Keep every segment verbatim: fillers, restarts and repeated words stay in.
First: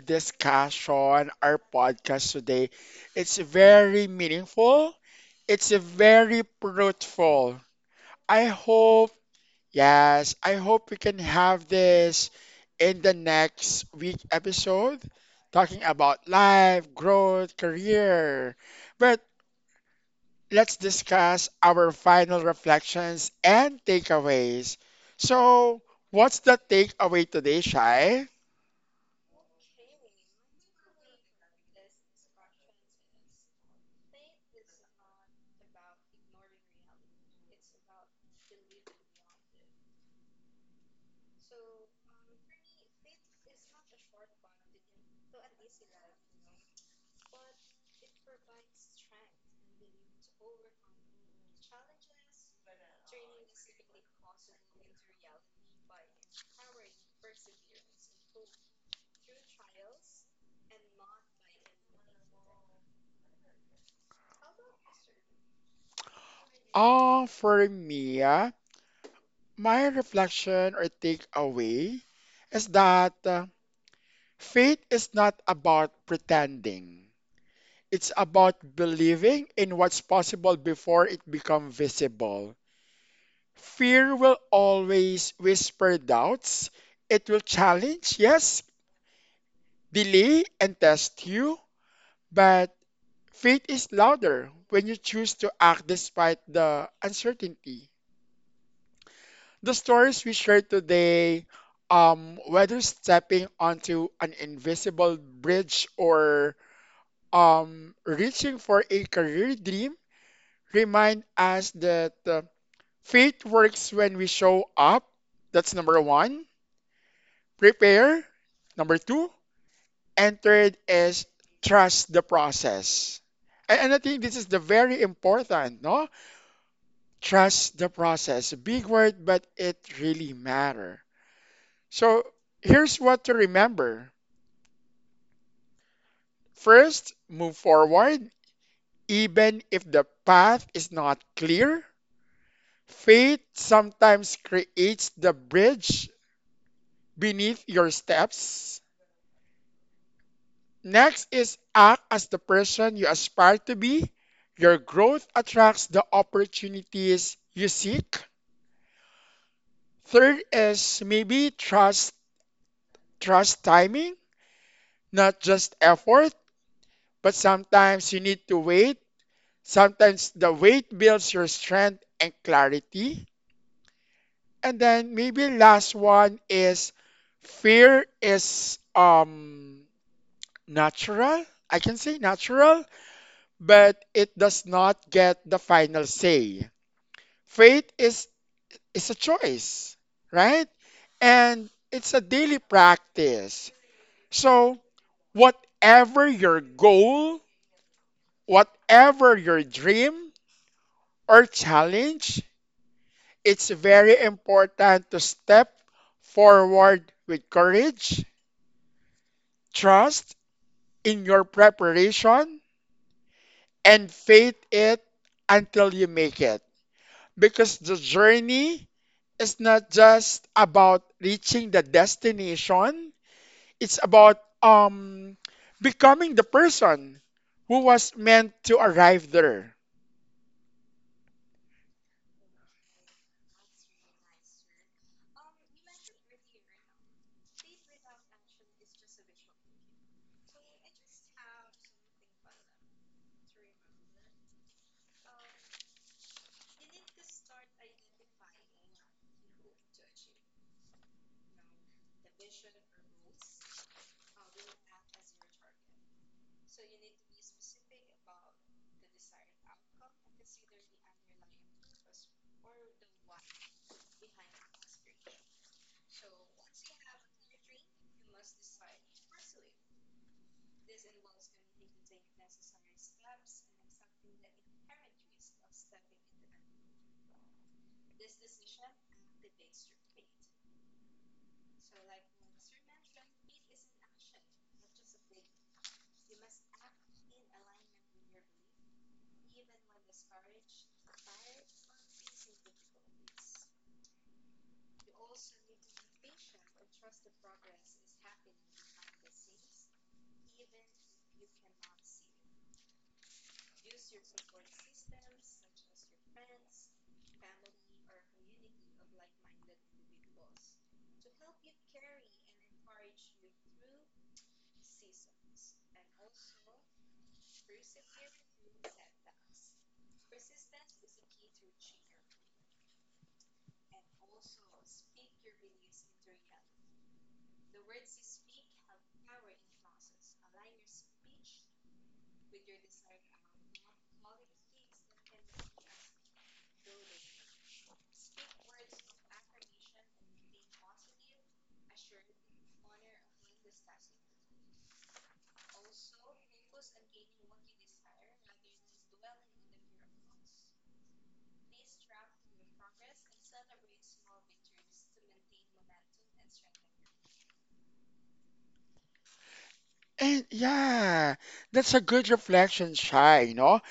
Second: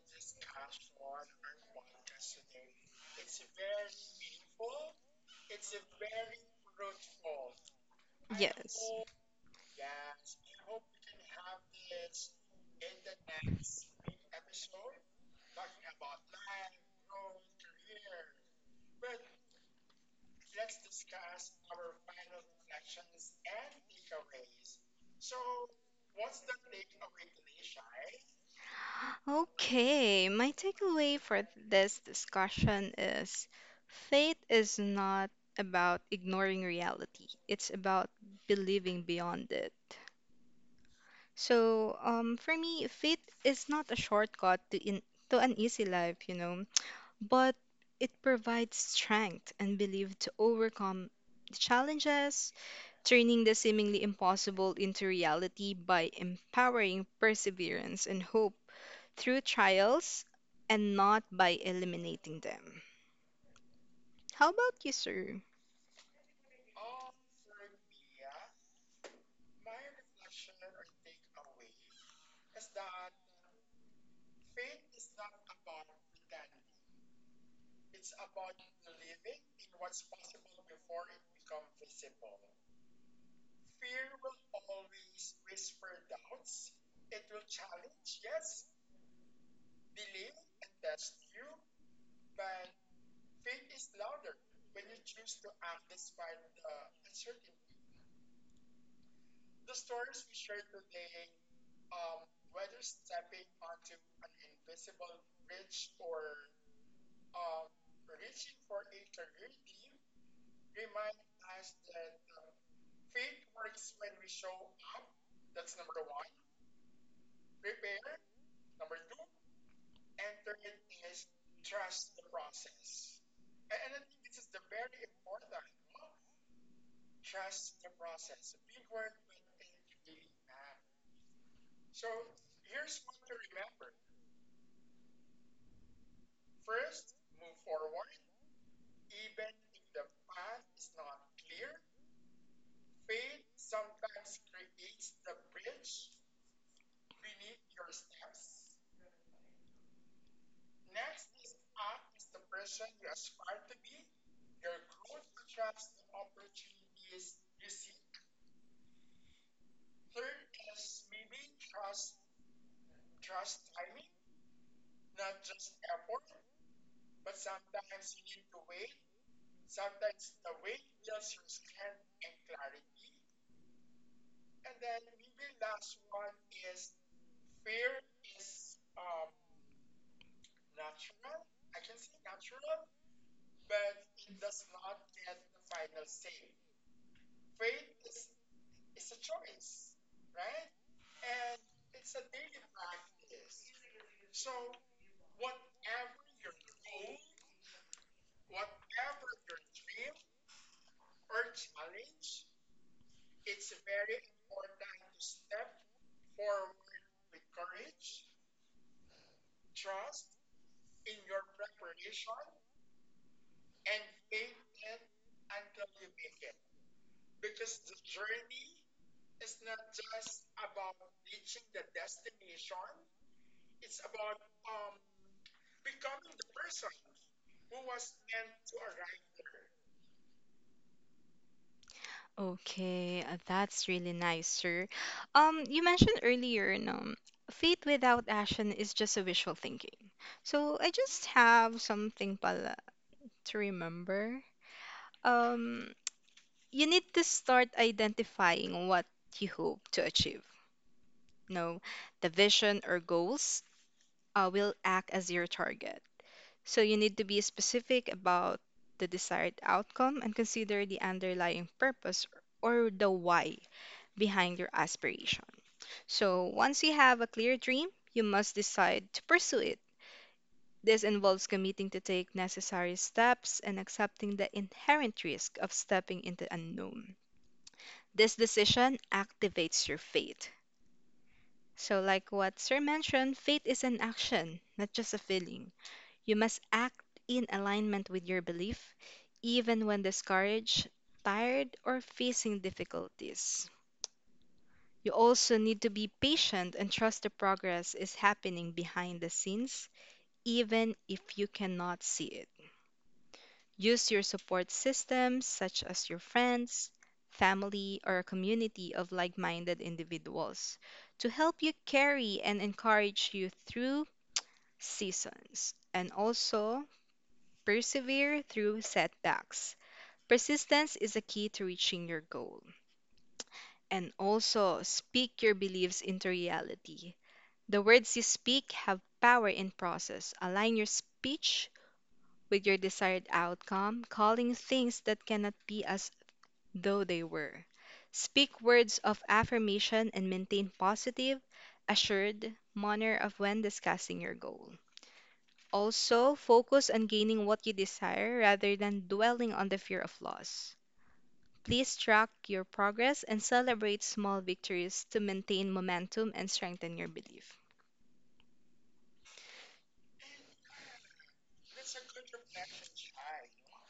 discussion, our podcast today. It's very meaningful. It's very fruitful. I Yes. hope, yes, I hope we can have this in the next week episode talking about life, growth, career. But let's discuss our final reflections and takeaways. So, what's the takeaway today, Shai? Okay, my takeaway for this discussion is faith is not about ignoring reality, it's about believing beyond it. So, um, for me, faith is not a shortcut to in to an easy life, you know, but it provides strength and belief to overcome the challenges, turning the seemingly impossible into reality by empowering perseverance and hope through trials and not by eliminating them. How about you, sir? Oh, for me, ah, my reflection or takeaway is that uh, faith is not about pretending. It's about believing in what's possible before it becomes visible. Fear will always whisper doubts. It will challenge, yes, delay, and test you. But faith is louder when you choose to act despite the uncertainty. The stories we share today, um, whether stepping onto an invisible bridge or um, reaching for a career dream, remind us that uh, faith works when we show up. That's number one. Prepare. Number two. And third is trust the process. And, and I think this is the very important, no? Trust the process. Big word, but it really matter. So here's what to remember. First, move forward, even if the path is not clear. Faith sometimes creates the bridge beneath your steps. Next is act as the person you aspire to be. Your growth attracts the opportunities you seek. Third is maybe trust trust timing, not just effort, but sometimes you need to wait. Sometimes the weight builds your strength and clarity. And then maybe last one is fear is um natural. I can say natural, but it does not get the final say. Faith is is a choice, right? And it's a daily practice. So whatever your goal, whatever your dream or challenge, it's very important to step forward with courage, trust in your preparation, and faith it until you make it. Because the journey is not just about reaching the destination, it's about um becoming the person who was meant to arrive there. Okay, uh, that's really nice, sir. Um, you mentioned earlier, no, faith without action is just a wishful thinking. So I just have something pala to remember. Um, you need to start identifying what you hope to achieve. No, the vision or goals uh, will act as your target. So you need to be specific about the desired outcome and consider the underlying purpose or the why behind your aspiration. So once you have a clear dream, you must decide to pursue it. This involves committing to take necessary steps and accepting the inherent risk of stepping into unknown. This decision activates your faith. So, like what Sir mentioned, faith is an action, not just a feeling. You must act in alignment with your belief, even when discouraged, tired, or facing difficulties. You also need to be patient and trust the progress is happening behind the scenes, even if you cannot see it. Use your support systems, such as your friends, family, or a community of like minded individuals, to help you carry and encourage you through seasons, and also persevere through setbacks. Persistence is a key to reaching your goal. And also speak your beliefs into reality. The words you speak have power in process. Align your speech with your desired outcome, calling things that cannot be as though they were. Speak words of affirmation and maintain positive, assured manner of when discussing your goal. Also, focus on gaining what you desire rather than dwelling on the fear of loss. Please track your progress and celebrate small victories to maintain momentum and strengthen your belief. And yeah, that's a good reflection, Shy, no?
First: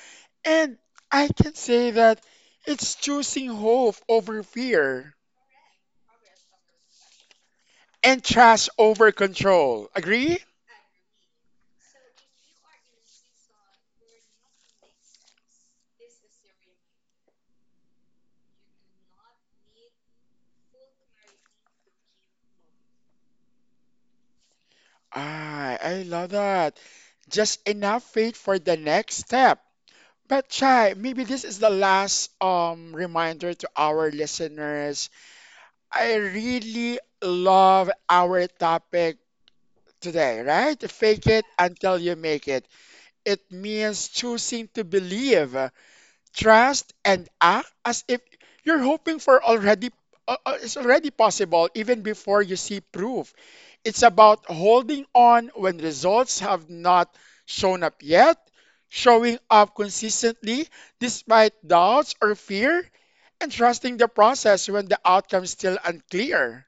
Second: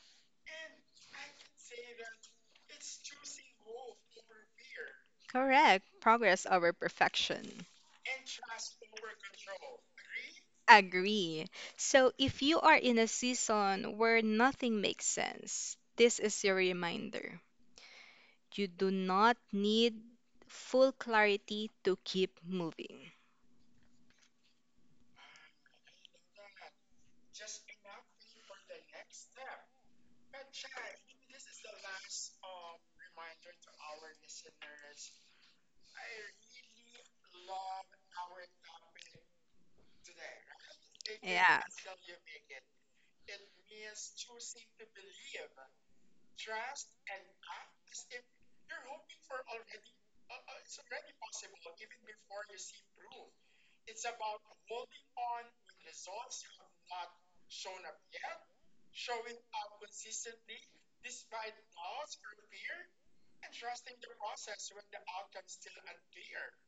And I can say that it's choosing hope over fear Correct. Progress over perfection. and trust over control. Agree? Agree. So, if you are in a season where nothing makes sense, this is your reminder. You do not need full clarity to keep moving. Ah, I love that. Just enough faith for the next step. But Chai, maybe this is the last um reminder to our listeners. I really love our topic today, right? Fake it Yeah. until you make it. It means choosing to believe, trust and act as if you're hoping for already, uh, uh, it's already possible even before you see proof. It's about holding on when results have not shown up yet, showing up consistently despite doubts or fear, and trusting the process when the outcome is still unclear.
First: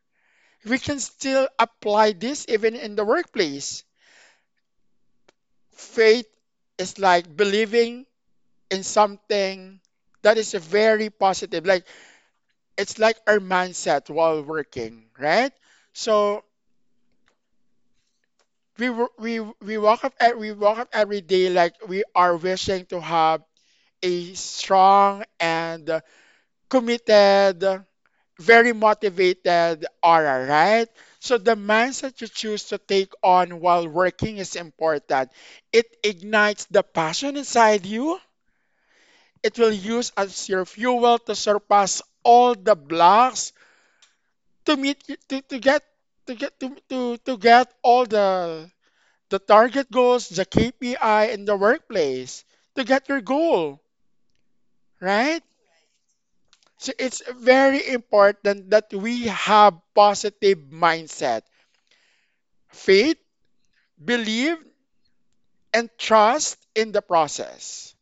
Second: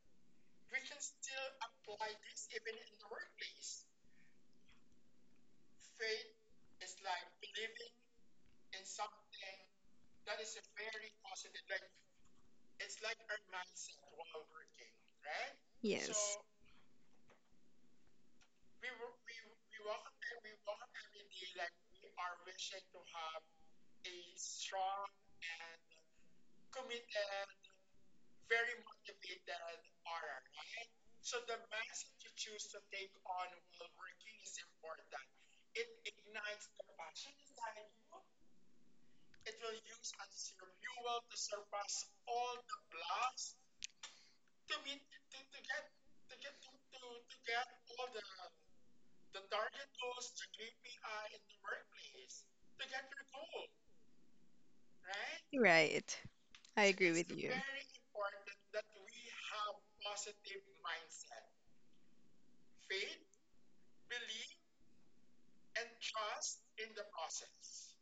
We can still apply this even in the workplace. Faith is like believing in something that is very positive, like it's like our mindset while working, right? Yes. So we wo- we we walk up e- we walk up every day like we are wishing to have a strong and committed, very motivated aura, right? So the mindset you choose to take on while working is important. It ignites the passion inside you. It will use as your fuel to surpass all the blocks to meet to, to get to get to, to to get all the the target goals, the K P I in the workplace to get your goal, right? Right. I So agree it's with you. very important that we have positive mindset, faith, believe, and trust in the process.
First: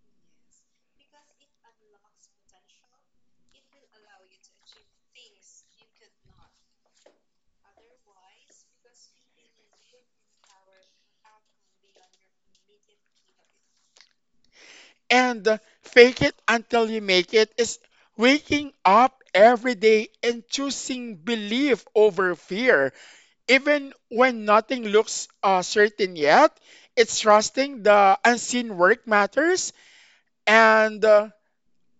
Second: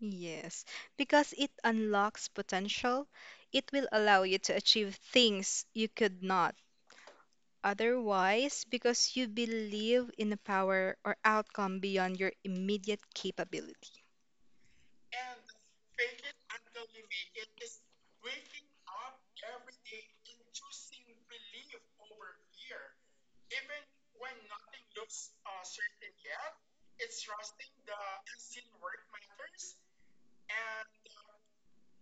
Yes, because it unlocks potential. It will allow you to achieve things you could not otherwise because you believe in the power or outcome beyond your immediate capability. And uh, fake it until you make it is waking up every day and choosing belief over fear. Even when nothing looks uh, certain yet, it's trusting the unseen work matters. And uh,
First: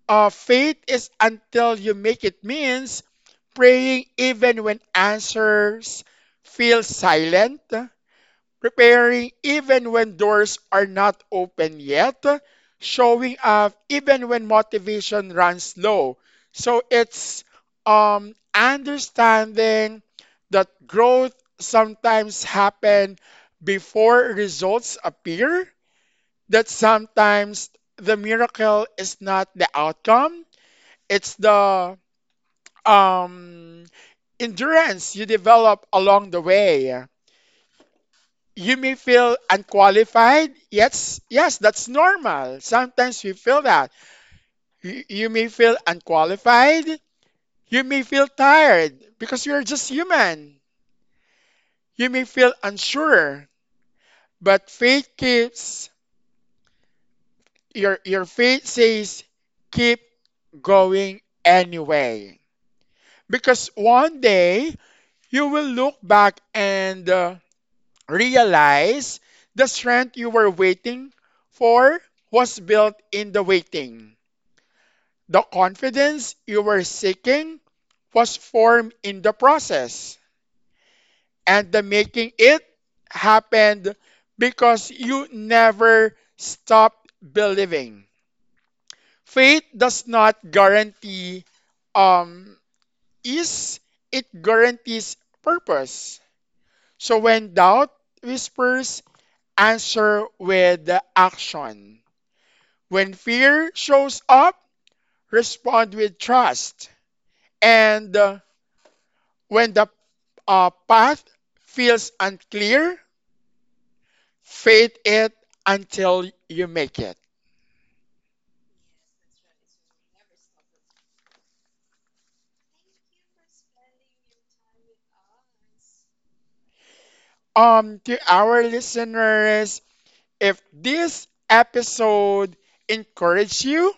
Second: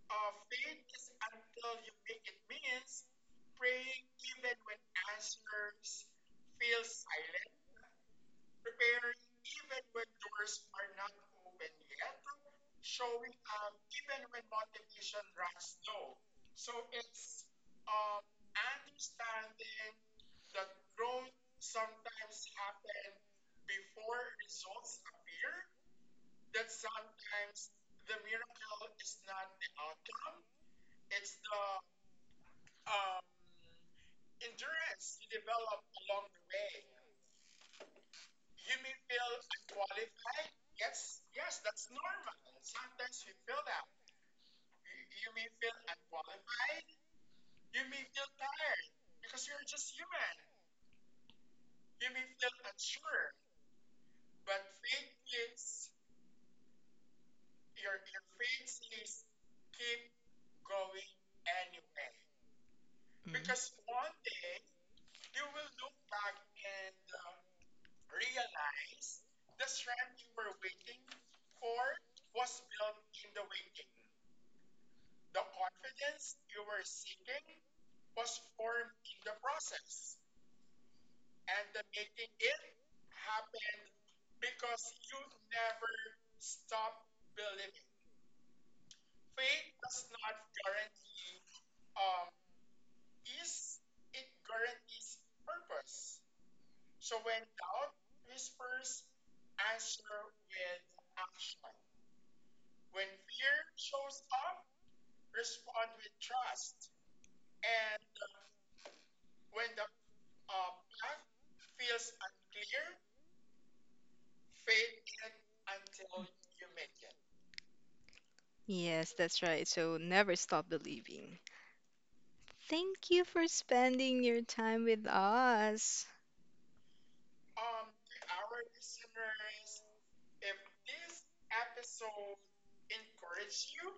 uh, faith is until you make it means praying even when answers feel silent, preparing even when doors are not open yet, showing up even when motivation runs low. So it's um, understanding that growth sometimes happen before results appear, that sometimes the miracle is not the outcome, it's the um, endurance you develop along the way. You may feel unqualified. Yes, yes, that's normal. Sometimes we feel that. You, you may feel unqualified. You may feel tired because you're just human. You may feel unsure, but faith keeps your your faith says keep going anyway. Mm. Because one day you will look back and uh, realize the strength you were waiting for was built in the waiting. The confidence you were seeking was formed in the process, and the making it happened because you never stopped believing. Faith does not guarantee um, ease, it guarantees purpose. So when doubt whispers, answer with action. When fear shows up, respond with trust. And uh, when the a path feels unclear, fade it until you make it. Yes, that's right. So never stop believing. Thank you for spending your time with us. Um, to our listeners, if this episode encouraged you,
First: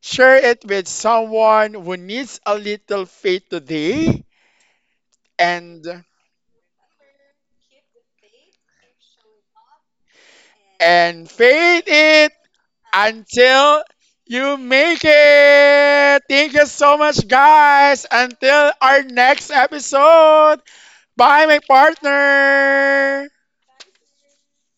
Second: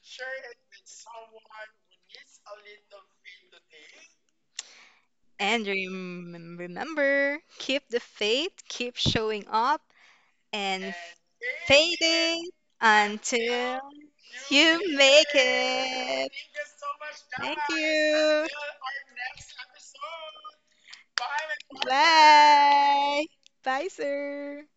share it with someone who needs a little faith today And and rem- remember, keep the faith, keep showing up, and and fade fade it it until until you you make make it. it. Thank you so much, Thank guys. you. Until our next episode. Bye, my Bye. partner. Bye, sir.